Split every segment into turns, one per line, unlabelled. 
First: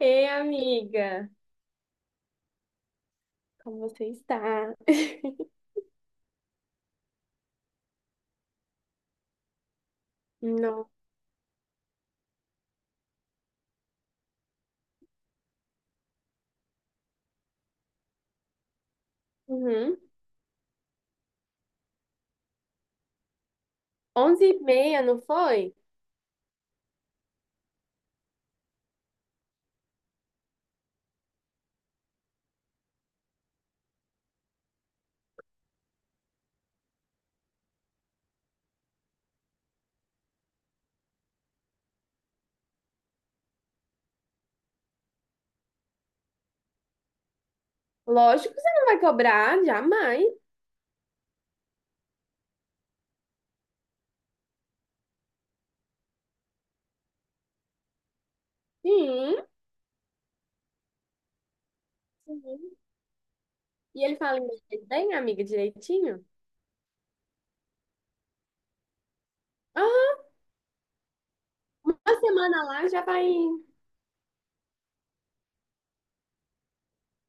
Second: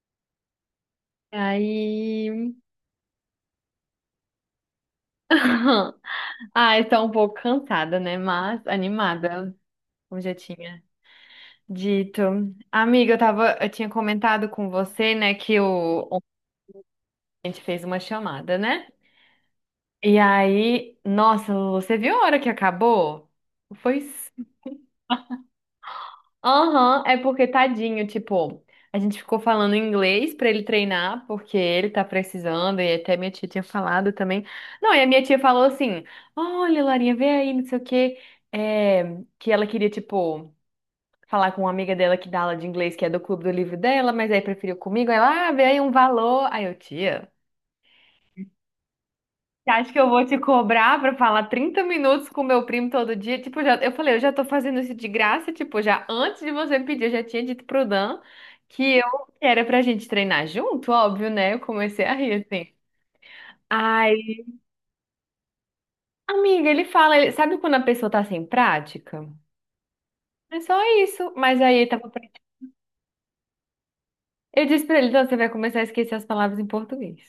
Ei, amiga,
Aí.
como você está?
Ah, estou um pouco cansada, né? Mas animada, como já tinha
Não.
dito. Amiga, eu tinha comentado com você, né, que ontem a gente fez uma chamada, né?
Uhum.
E aí, nossa, você viu a hora que acabou? Foi.
11h30, não foi?
Aham, é porque tadinho, tipo, a gente ficou falando em inglês pra ele treinar, porque ele tá precisando, e até minha tia tinha falado também. Não, e a minha tia falou assim: olha, Larinha, vê aí, não sei o quê, é, que ela queria, tipo, falar com uma amiga dela que dá aula de inglês, que é do clube do livro dela, mas aí preferiu comigo. Aí ela, ah, vê aí um valor. Aí eu, tia.
Lógico que você não vai cobrar,
Você acha que eu vou
jamais.
te cobrar pra falar 30 minutos com meu primo todo dia? Tipo, já, eu falei, eu já tô fazendo isso de graça, tipo, já antes de você me pedir, eu já tinha dito pro Dan que eu
Sim.
que era pra gente treinar junto, óbvio, né? Eu comecei a rir assim.
Sim. E
Ai,
ele fala inglês bem, amiga, direitinho?
amiga, ele fala, sabe quando a pessoa tá sem prática?
Aham,
É só isso. Mas aí ele tava.
uma semana lá já vai.
Eu disse pra ele, então você vai começar a esquecer as palavras em português.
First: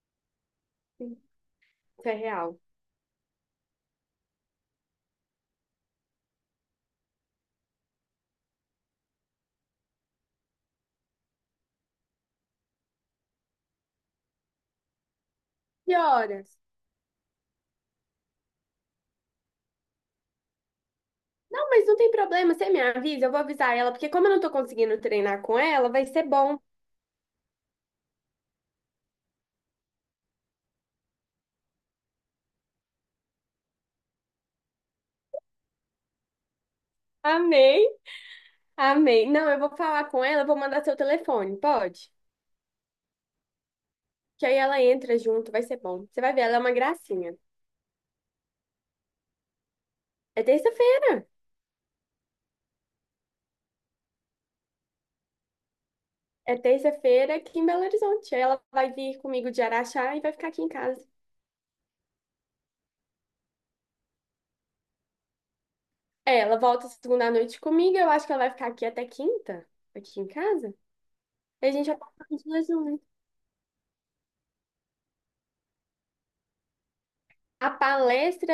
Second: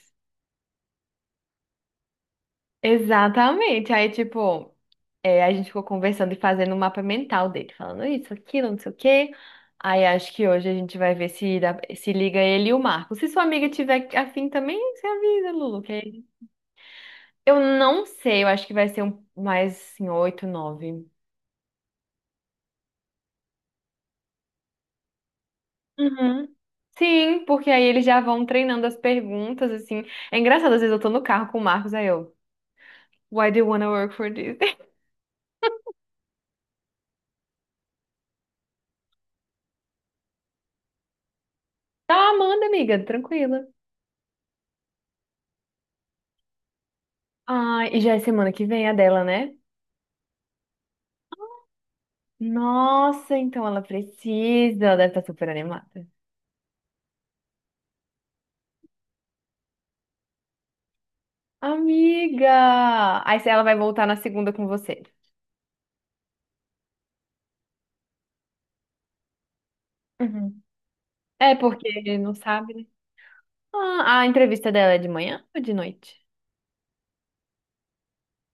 Isso é real.
Exatamente. Aí, tipo, é, a gente ficou conversando e fazendo um mapa mental dele, falando isso, aquilo, não sei o quê. Aí acho que hoje a gente vai ver se, se liga ele e o Marco. Se sua amiga tiver afim também, você avisa, Lulu,
Que
que
horas?
eu não sei, eu acho que vai ser um, mais assim, oito, nove.
Não, mas não tem problema, você me avisa, eu vou avisar ela, porque como eu não tô conseguindo treinar com ela, vai ser
Uhum.
bom.
Sim, porque aí eles já vão treinando as perguntas, assim. É engraçado, às vezes eu tô no carro com o Marcos, aí eu, why do you wanna work for this?
Amei, amei. Não, eu vou falar com ela, eu vou mandar seu telefone, pode?
Tá, manda, amiga, tranquila.
Que aí ela entra junto, vai ser bom. Você vai ver, ela é uma gracinha.
Ah, e já é semana que vem a dela, né?
É terça-feira.
Nossa, então ela precisa, ela deve estar super animada.
É terça-feira aqui em Belo Horizonte. Aí ela vai vir comigo de Araxá e vai ficar aqui em casa.
Amiga! Aí se ela vai voltar na segunda com você.
É, ela volta segunda à noite comigo, eu acho que ela vai ficar aqui até quinta, aqui em
Uhum.
casa.
É
E a gente
porque
já tá
ele não
de
sabe, né?
junto.
Ah, a entrevista dela é de manhã ou de noite?
A palestra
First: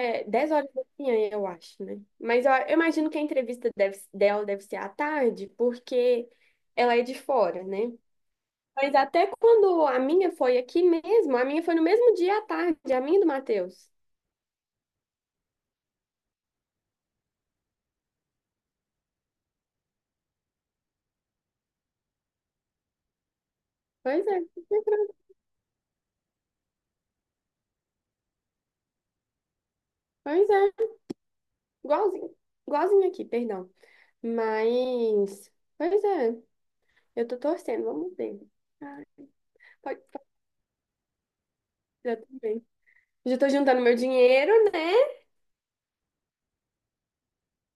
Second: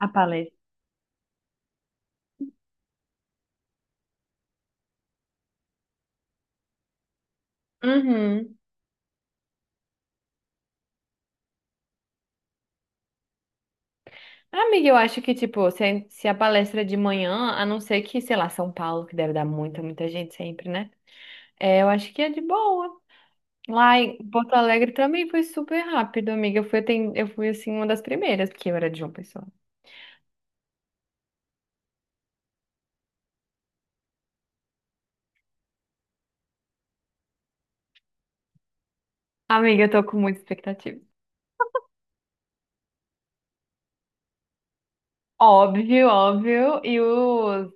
A
10
palestra.
horas da manhã, eu acho, né? Mas eu imagino que a entrevista dela deve ser à tarde, porque ela é de fora, né?
Uhum.
Mas até quando a minha foi aqui mesmo, a minha foi no mesmo dia à tarde, a minha e do Matheus.
Amiga, eu acho que, tipo, se a palestra é de manhã, a não ser que, sei lá, São Paulo, que deve dar muita, muita gente sempre, né? É, eu acho que é de boa. Lá em
Pois é,
Porto Alegre também foi super rápido, amiga. Eu fui, eu fui assim, uma das primeiras, porque eu era de João Pessoa.
pois é, igualzinho, igualzinho aqui, perdão. Mas, pois é, eu tô torcendo, vamos ver. Ai,
Amiga, eu
pode,
tô com
pode
muita expectativa.
ser também. Já tô juntando meu dinheiro, né?
Óbvio, óbvio. E os.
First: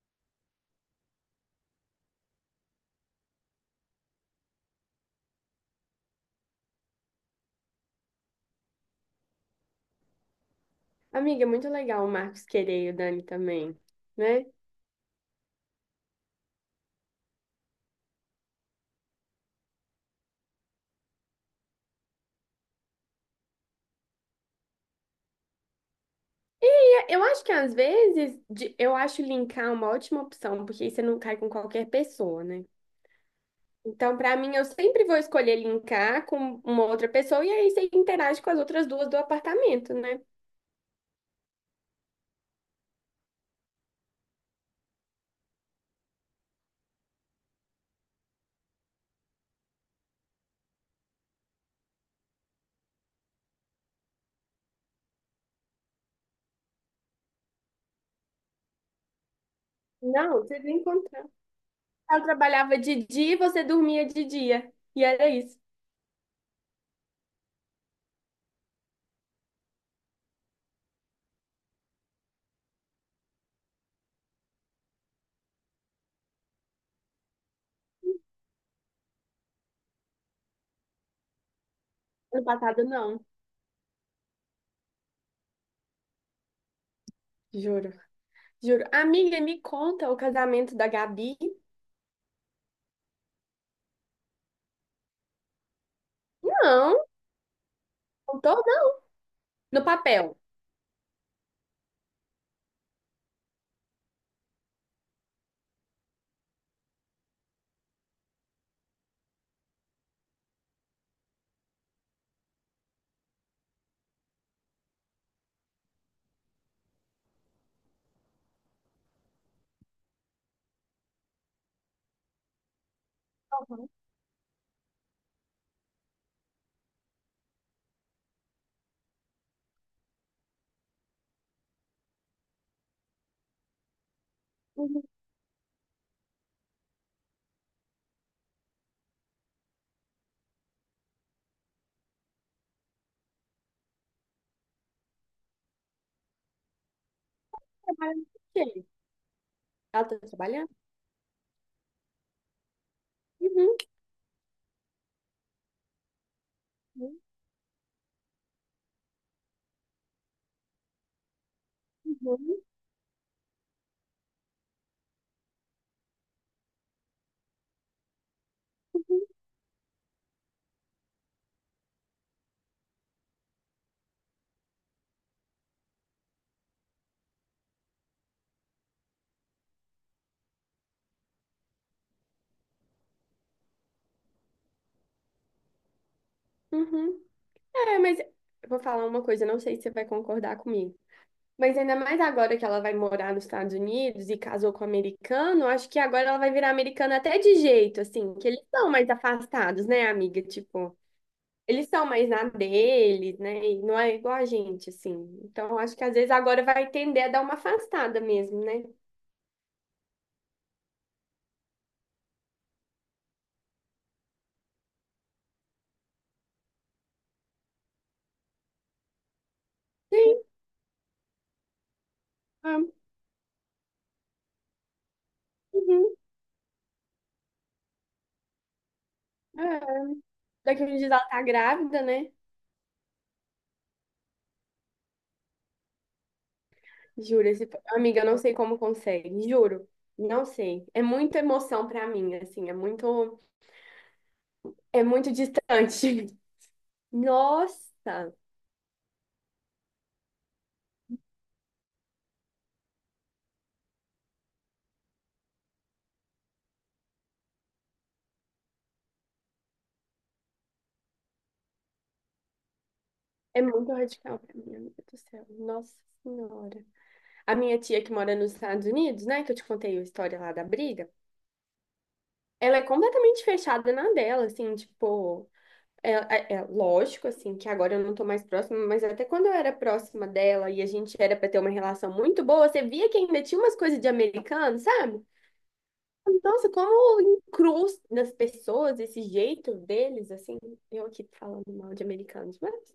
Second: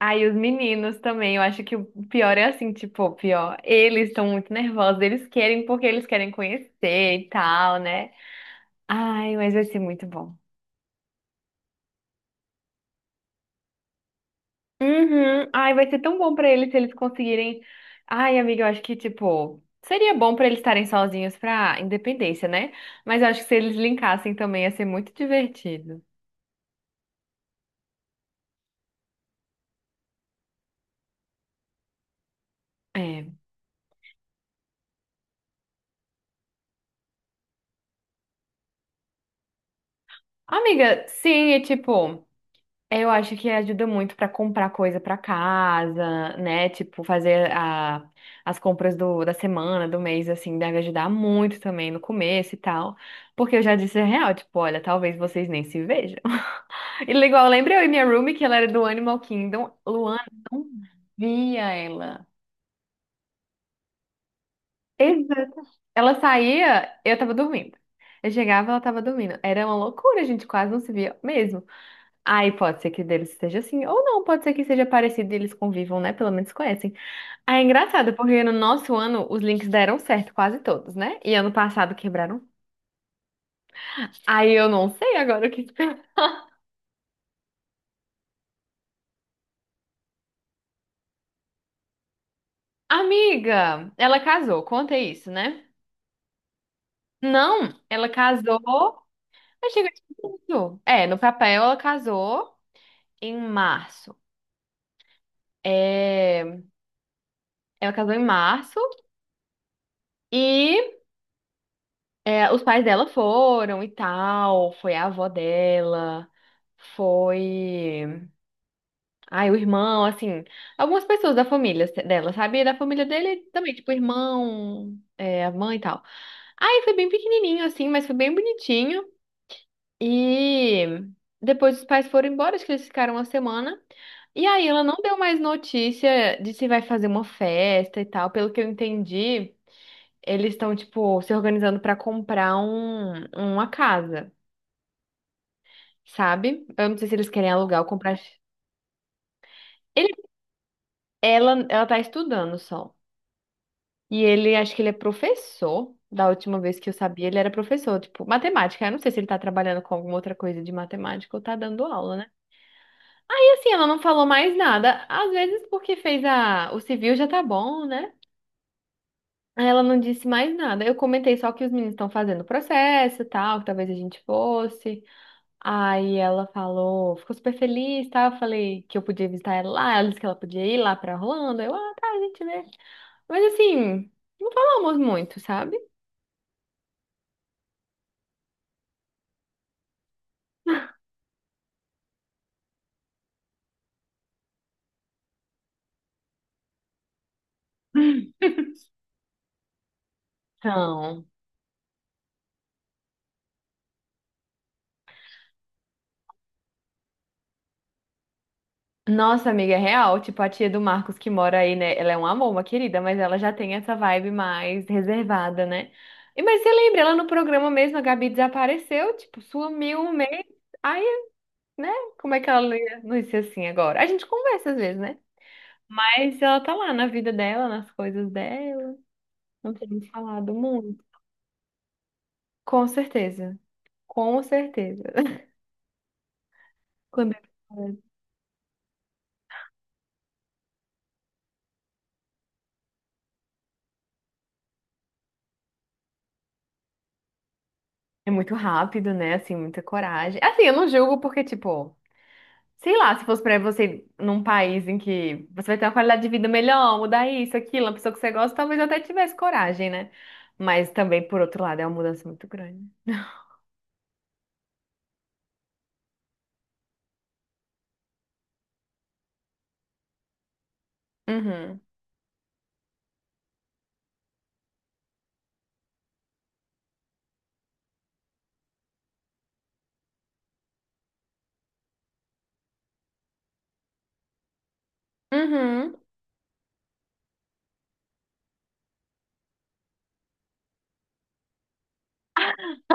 Aí, os meninos também. Eu acho que o pior é assim, tipo, o pior. Eles estão muito nervosos. Eles querem porque eles querem conhecer e tal, né? Ai, mas vai ser muito bom.
Amiga, é muito legal o Marcos querer e o Dani também, né?
Uhum. Ai, vai ser tão bom pra eles se eles conseguirem. Ai, amiga, eu acho que, tipo. Seria bom pra eles estarem sozinhos pra independência, né? Mas eu acho que se eles linkassem também ia ser muito divertido.
Eu acho que às vezes, eu acho linkar uma ótima opção, porque aí você não cai com qualquer pessoa, né?
É.
Então, para mim, eu sempre vou escolher linkar com uma outra pessoa e aí você interage com as outras duas do apartamento, né?
Amiga, sim, e tipo. É, eu acho que ajuda muito para comprar coisa para casa, né? Tipo, fazer a, as compras da semana, do mês, assim, deve ajudar muito também no começo e tal. Porque eu já disse a real, tipo, olha, talvez vocês nem se vejam. E igual, lembra eu e minha roomie, que ela era do Animal Kingdom? Luana
Não, vocês
não
encontrar.
via
Ela
ela.
trabalhava de dia e você dormia de dia. E era isso.
Exato. Ela saía, eu tava dormindo. Eu chegava, ela tava dormindo. Era uma loucura, a gente quase não se via mesmo. Aí pode ser que deles esteja assim, ou não, pode ser que seja parecido e eles convivam, né? Pelo menos conhecem. Aí é engraçado, porque no nosso ano os links deram certo, quase todos, né? E ano passado quebraram.
Ano passado, não.
Aí eu não sei agora o que esperar.
Juro, juro. Amiga, me conta o casamento da Gabi.
Amiga, ela casou, conta isso, né?
Não,
Não, ela
contou não.
casou. Eu
No
chego
papel.
isso. É, no papel ela casou em março. É, ela casou em março. E é, os pais dela foram e tal, foi a avó dela, foi. Ai, o irmão, assim, algumas pessoas da família dela, sabe? E da família dele também,
Uhum.
tipo, o irmão, é, a mãe e tal. Aí foi bem pequenininho, assim, mas foi bem bonitinho. E depois os pais foram embora, acho que eles ficaram uma semana. E aí ela não
Uhum.
deu mais notícia de se vai fazer uma festa e tal, pelo que eu entendi eles estão, tipo, se organizando pra comprar uma casa, sabe? Eu não sei se eles querem alugar ou comprar.
Trabalhando com quem? Ela
Ele,
tá trabalhando?
ela tá estudando só.
Uhum.
E ele, acho que ele é professor. Da última vez que eu sabia, ele era professor, tipo, matemática. Eu não sei se ele tá trabalhando com alguma outra coisa de matemática ou tá dando aula, né?
Uhum.
E assim, ela não falou mais nada. Às vezes, porque fez a... o civil já tá bom, né?
Uhum.
Aí ela não disse mais nada. Eu comentei só que os meninos estão fazendo o processo e tal, que talvez a gente fosse. Aí ela falou, ficou super feliz, tá? Eu falei que eu podia visitar ela lá, ela disse que ela podia ir lá pra Orlando. Eu, ah, tá, a gente vê. Mas assim, não falamos muito, sabe?
Uhum. É, mas eu vou falar uma coisa, não sei se você vai concordar comigo. Mas ainda mais agora que ela vai morar nos Estados Unidos e casou com um americano, acho que agora ela vai virar americana até de jeito, assim, que eles são mais afastados, né, amiga? Tipo,
Então,
eles são mais na deles, né? E não é igual a gente, assim. Então, acho que às vezes agora vai tender a dar uma afastada mesmo, né?
nossa amiga é real, tipo a tia do Marcos que mora aí, né? Ela é um amor, uma querida, mas ela já tem essa vibe mais reservada, né? E mas você lembra, ela no programa mesmo, a Gabi desapareceu, tipo, sumiu um
Sim,
mês. Aí, né? Como é que ela não
ah,
ia não ia ser assim agora? A gente conversa às vezes, né?
uhum,
Mas ela tá lá na vida dela, nas coisas dela.
é.
Não temos falado
Daqui a uns
muito.
dias ela tá grávida, né?
Com certeza. Com certeza. Quando é
Juro, amiga, eu não sei como consegue, juro. Não sei. É muita emoção pra mim, assim, é muito distante.
é
Nossa,
muito rápido, né? Assim, muita coragem. Assim, eu não julgo porque, tipo, sei lá, se fosse pra você num país em que você vai ter uma qualidade de vida melhor, mudar isso, aquilo, uma pessoa que você gosta, talvez eu até tivesse coragem, né? Mas também, por outro lado, é uma mudança muito grande.
é muito radical pra mim, amiga do céu. Nossa Senhora. A minha tia que mora nos Estados Unidos, né, que eu te contei a história lá da briga,
Uhum.
ela é completamente fechada na dela, assim, tipo, é lógico, assim, que agora eu não tô mais próxima, mas até quando eu era próxima dela e a gente era pra ter uma relação muito boa, você via que ainda tinha umas coisas de americano, sabe?
Uhum.
Nossa, como encruz nas pessoas, esse jeito deles, assim, eu aqui falando mal de americanos, mas.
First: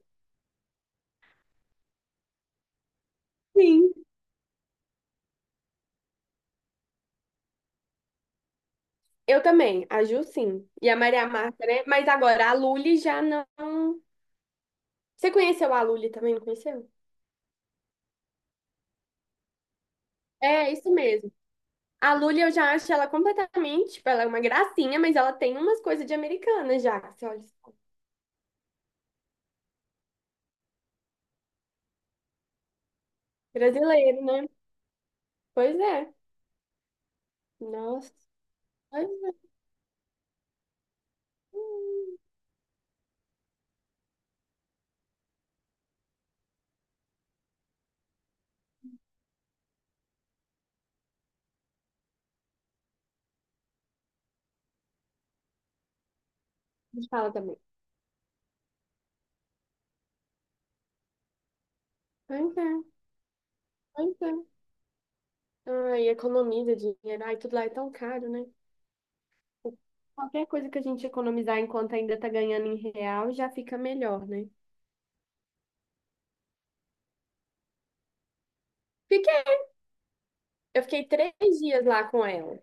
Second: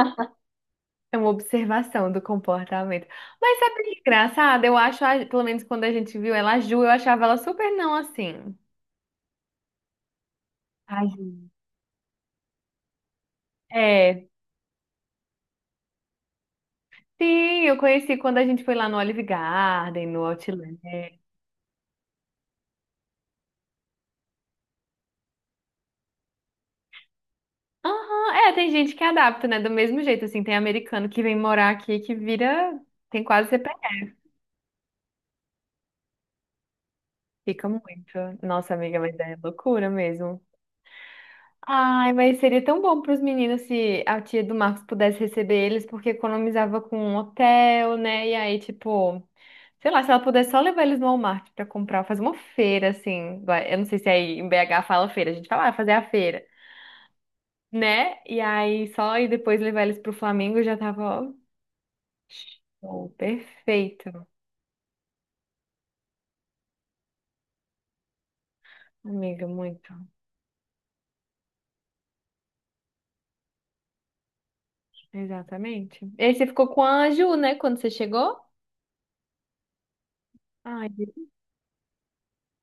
É uma observação do comportamento. Mas sabe que é
Sim.
engraçado? Eu acho, pelo menos quando a gente viu ela, a Ju, eu achava ela super não assim.
Eu também, a Ju sim. E a
Ai,
Maria
Ju.
Marta, né? Mas agora, a Lully já não.
É,
Você conheceu a Lully também, não conheceu?
sim, eu conheci quando a gente foi lá no Olive Garden, no
É,
Outlet.
isso mesmo. A Lully eu já acho ela completamente. Tipo, ela é uma gracinha, mas ela tem umas coisas de americana já. Que você olha, só.
Aham, é, tem gente que adapta, né? Do mesmo jeito, assim, tem americano que vem morar aqui que vira, tem quase
Brasileiro,
CPF.
né? Pois é.
Fica
Nossa,
muito. Nossa, amiga,
pois
mas é
é.
loucura mesmo. Ai, mas seria tão bom para os meninos se a tia do Marcos pudesse receber eles, porque economizava com um hotel, né? E aí, tipo, sei lá, se ela pudesse só levar eles no Walmart para comprar, fazer uma feira, assim. Eu não sei se é aí em BH fala feira, a gente fala, ah, fazer a feira,
Fala também.
né? E aí só e depois levar eles pro Flamengo já tava, ó,
Pois é,
show,
pois
perfeito.
é. Ai, economiza dinheiro. Ai, tudo lá é tão caro, né?
Amiga, muito.
Qualquer coisa que a gente economizar enquanto ainda tá ganhando em real já fica melhor, né?
Exatamente. E aí você ficou com a Ju, né, quando você chegou?
Fica Eu
Ai,
fiquei 3 dias lá com ela.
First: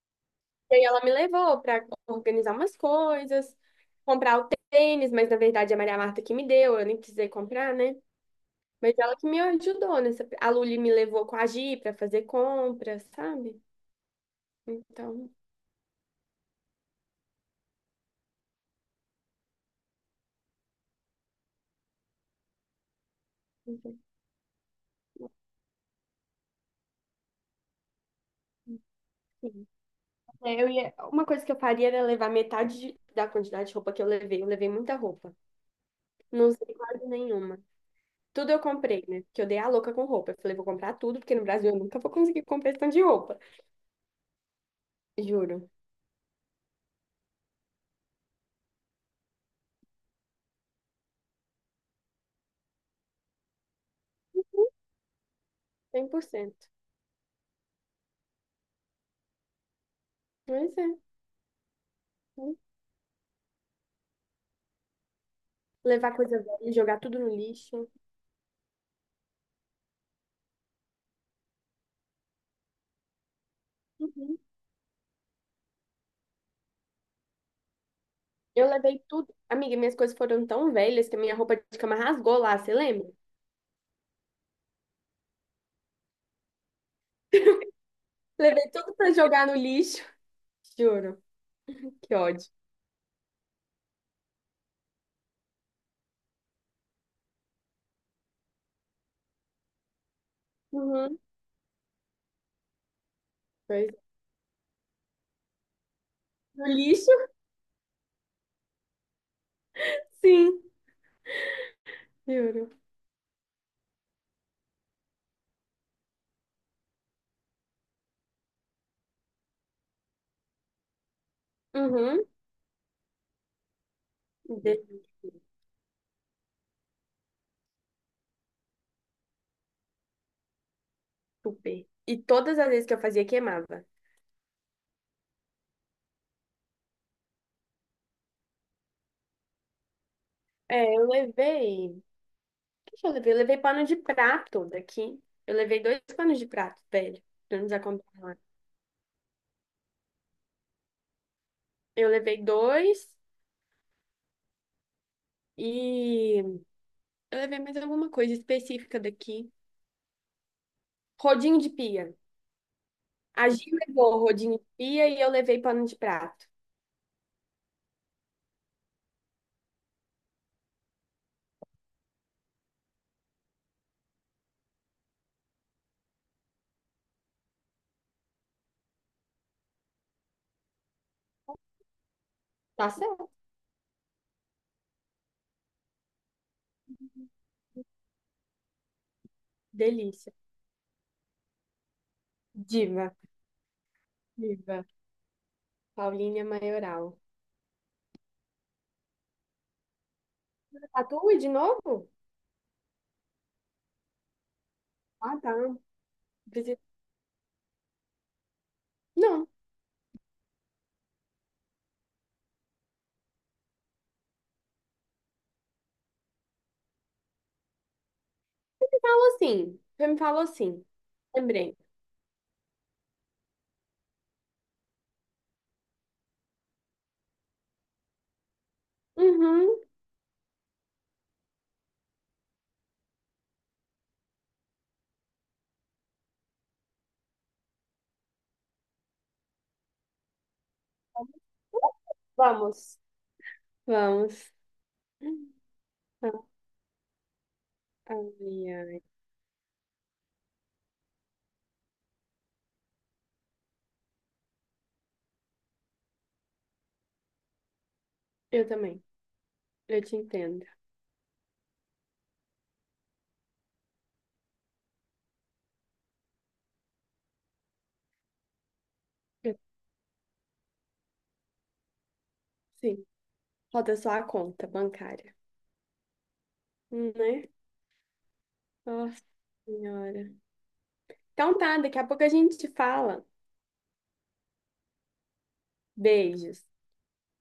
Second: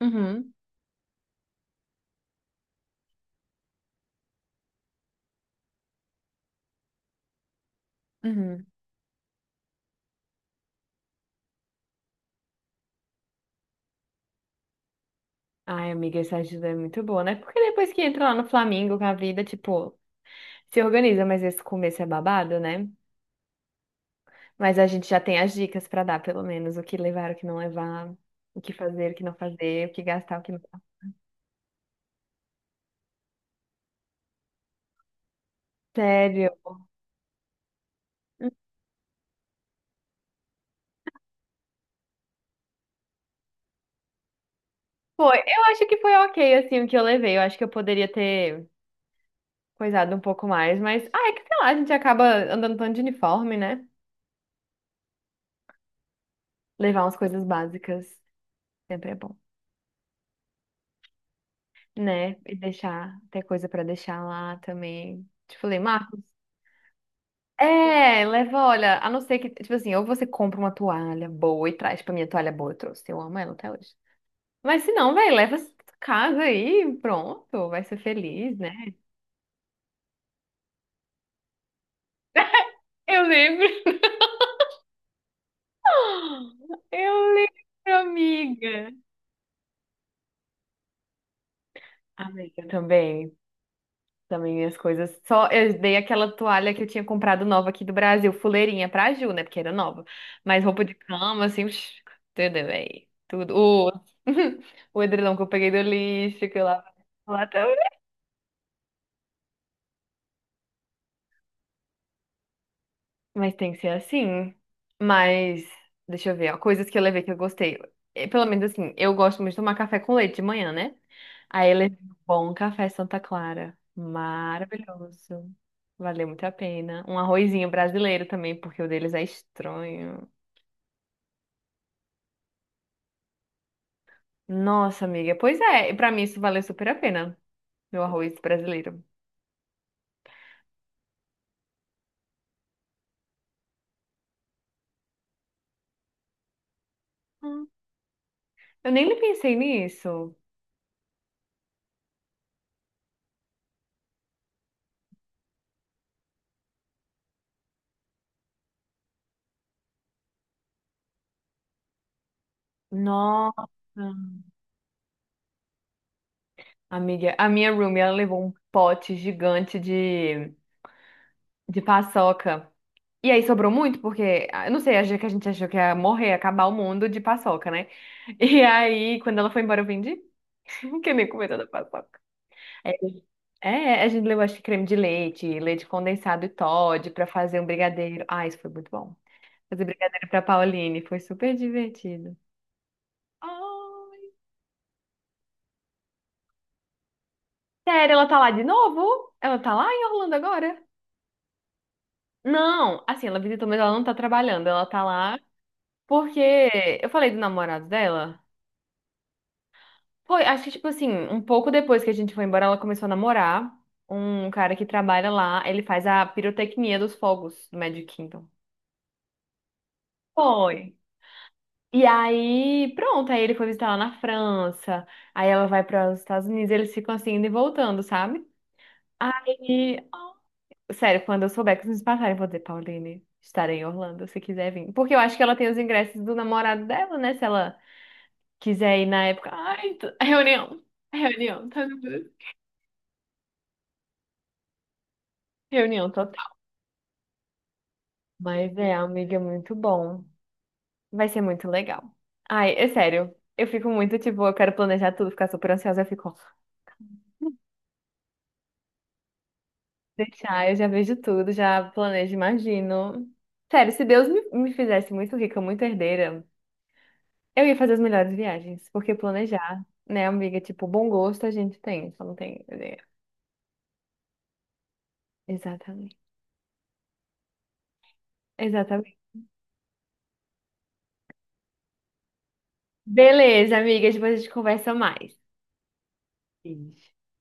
uhum,
E aí ela me levou para organizar umas coisas, comprar o tênis, mas na verdade é a Maria Marta que me deu, eu nem precisei comprar, né?
uhum.
Mas ela que me ajudou nessa. A Luli me levou com a Gi para fazer compras, sabe? Então,
Ai, amiga, essa ajuda é muito boa, né? Porque depois que entra lá no Flamengo com a vida, tipo, se organiza, mas esse começo é babado, né?
enfim.
Mas a gente já tem as dicas pra dar, pelo menos, o que levar, o que não levar, o que fazer, o que não fazer, o que gastar, o que não.
É, eu ia... Uma coisa que eu faria era levar metade de- da quantidade de roupa que eu levei. Eu levei muita roupa. Não
Sério.
usei quase nenhuma.
Hum.
Tudo eu comprei, né? Porque eu dei a louca com roupa. Eu falei, vou comprar tudo, porque no Brasil eu nunca vou conseguir comprar esse tanto de roupa.
Foi, eu
Juro.
acho que foi ok, assim, o que eu levei. Eu acho que eu poderia ter coisado um pouco mais, mas, ah, é que sei lá, a gente acaba andando tanto de uniforme, né?
100%,
Levar umas coisas básicas sempre é bom,
mas é, né?
né? E deixar, ter coisa pra deixar lá também. Te falei,
Levar
Marcos.
coisa velha, jogar tudo no lixo.
É, leva, olha, a não ser que, tipo assim, ou você compra uma toalha boa e traz pra minha toalha boa, eu trouxe, eu amo ela até hoje.
Uhum.
Mas se não, velho, leva essa casa aí, pronto, vai ser feliz,
Eu
né?
levei tudo. Amiga, minhas coisas foram tão velhas que a minha roupa de cama rasgou lá, você lembra?
Eu lembro, eu lembro,
Levei
amiga.
tudo pra jogar no lixo. Juro. Que ódio.
Amiga, também, também minhas coisas, só eu dei aquela toalha que eu tinha comprado nova aqui do Brasil, fuleirinha pra Ju, né, porque era nova, mas roupa de
Uhum.
cama, assim, psh, tudo, bem, tudo.
Pois
O,
é.
o edredom que eu peguei do lixo, que eu
No
lavo
lixo?
lá.
Sim, juro.
Mas tem que ser assim. Mas, deixa eu ver, ó, coisas que eu levei que eu gostei. Pelo menos assim, eu gosto muito de tomar café com leite de manhã, né? Aí eu levei um
Uhum.
bom café Santa Clara. Maravilhoso. Valeu muito a pena. Um arrozinho brasileiro também, porque o deles é estranho.
Desculpe. E todas as vezes que eu fazia, queimava.
Nossa, amiga, pois é, e pra mim isso valeu super a pena, meu arroz brasileiro.
É, eu levei. O que que eu levei? Eu levei pano de prato daqui. Eu levei dois panos de prato, velho. Pra
Hum.
nos acompanhar lá.
Eu nem pensei nisso.
Eu levei dois. E eu levei mais alguma coisa específica daqui. Rodinho de pia. A
Nossa.
Gi levou rodinho de pia e eu levei pano de prato.
Amiga, a minha roomie, ela levou um pote gigante de paçoca. E aí sobrou muito, porque, ah, eu não sei, achei que a gente achou que ia morrer, acabar o mundo de paçoca, né? E aí, quando ela foi embora, eu vendi. Que eu nem comi toda a paçoca.
Tá
É,
certo.
é, a gente levou, acho que creme de leite, leite condensado e Toddy pra fazer um brigadeiro. Ah, isso foi muito bom. Fazer brigadeiro
Delícia.
pra Pauline, foi super divertido.
Diva.
Ai,
Diva. Paulinha Maioral.
sério, ela tá lá de novo? Ela tá lá em Orlando agora?
Tatu de novo?
Não, assim, ela visitou, mas ela não tá trabalhando, ela tá lá
Ah, tá.
porque
Preciso-
eu falei do namorado dela.
Não,
Foi, acho que tipo assim, um pouco depois que a gente foi embora, ela começou a namorar um cara que trabalha lá, ele faz a pirotecnia dos fogos do Magic Kingdom.
falou assim. Você me falou assim.
Foi.
Lembrei.
E aí, pronto, aí ele foi visitar ela na França, aí ela vai para os Estados Unidos, eles ficam assim indo e voltando, sabe?
Uhum.
Aí, sério, quando eu souber que vocês me passarem, eu vou dizer, Pauline, estarei em Orlando, se quiser vir. Porque eu acho que ela tem os ingressos do namorado dela, né? Se ela quiser ir na época. Ai, reunião, reunião, tá
Vamos. Vamos.
reunião
Ah,
total.
ai,
Mas é,
ai.
amiga, é muito bom. Vai ser muito legal. Ai, é sério, eu fico muito, tipo, eu quero planejar tudo, ficar super ansiosa, eu fico,
Eu também. Eu te entendo.
deixar, eu já vejo tudo, já planejo, imagino. Sério, se Deus me fizesse muito rica, muito herdeira. Eu ia fazer as melhores viagens, porque
Eu-
planejar, né, amiga? Tipo, bom gosto a gente tem, só não tem ideia.
Sim. Falta só a conta bancária,
Exatamente.
né?
Exatamente.
Nossa Senhora. Então tá, daqui a pouco a gente fala.
Beleza, amiga, depois a gente conversa mais.
Beijos.
Beijo.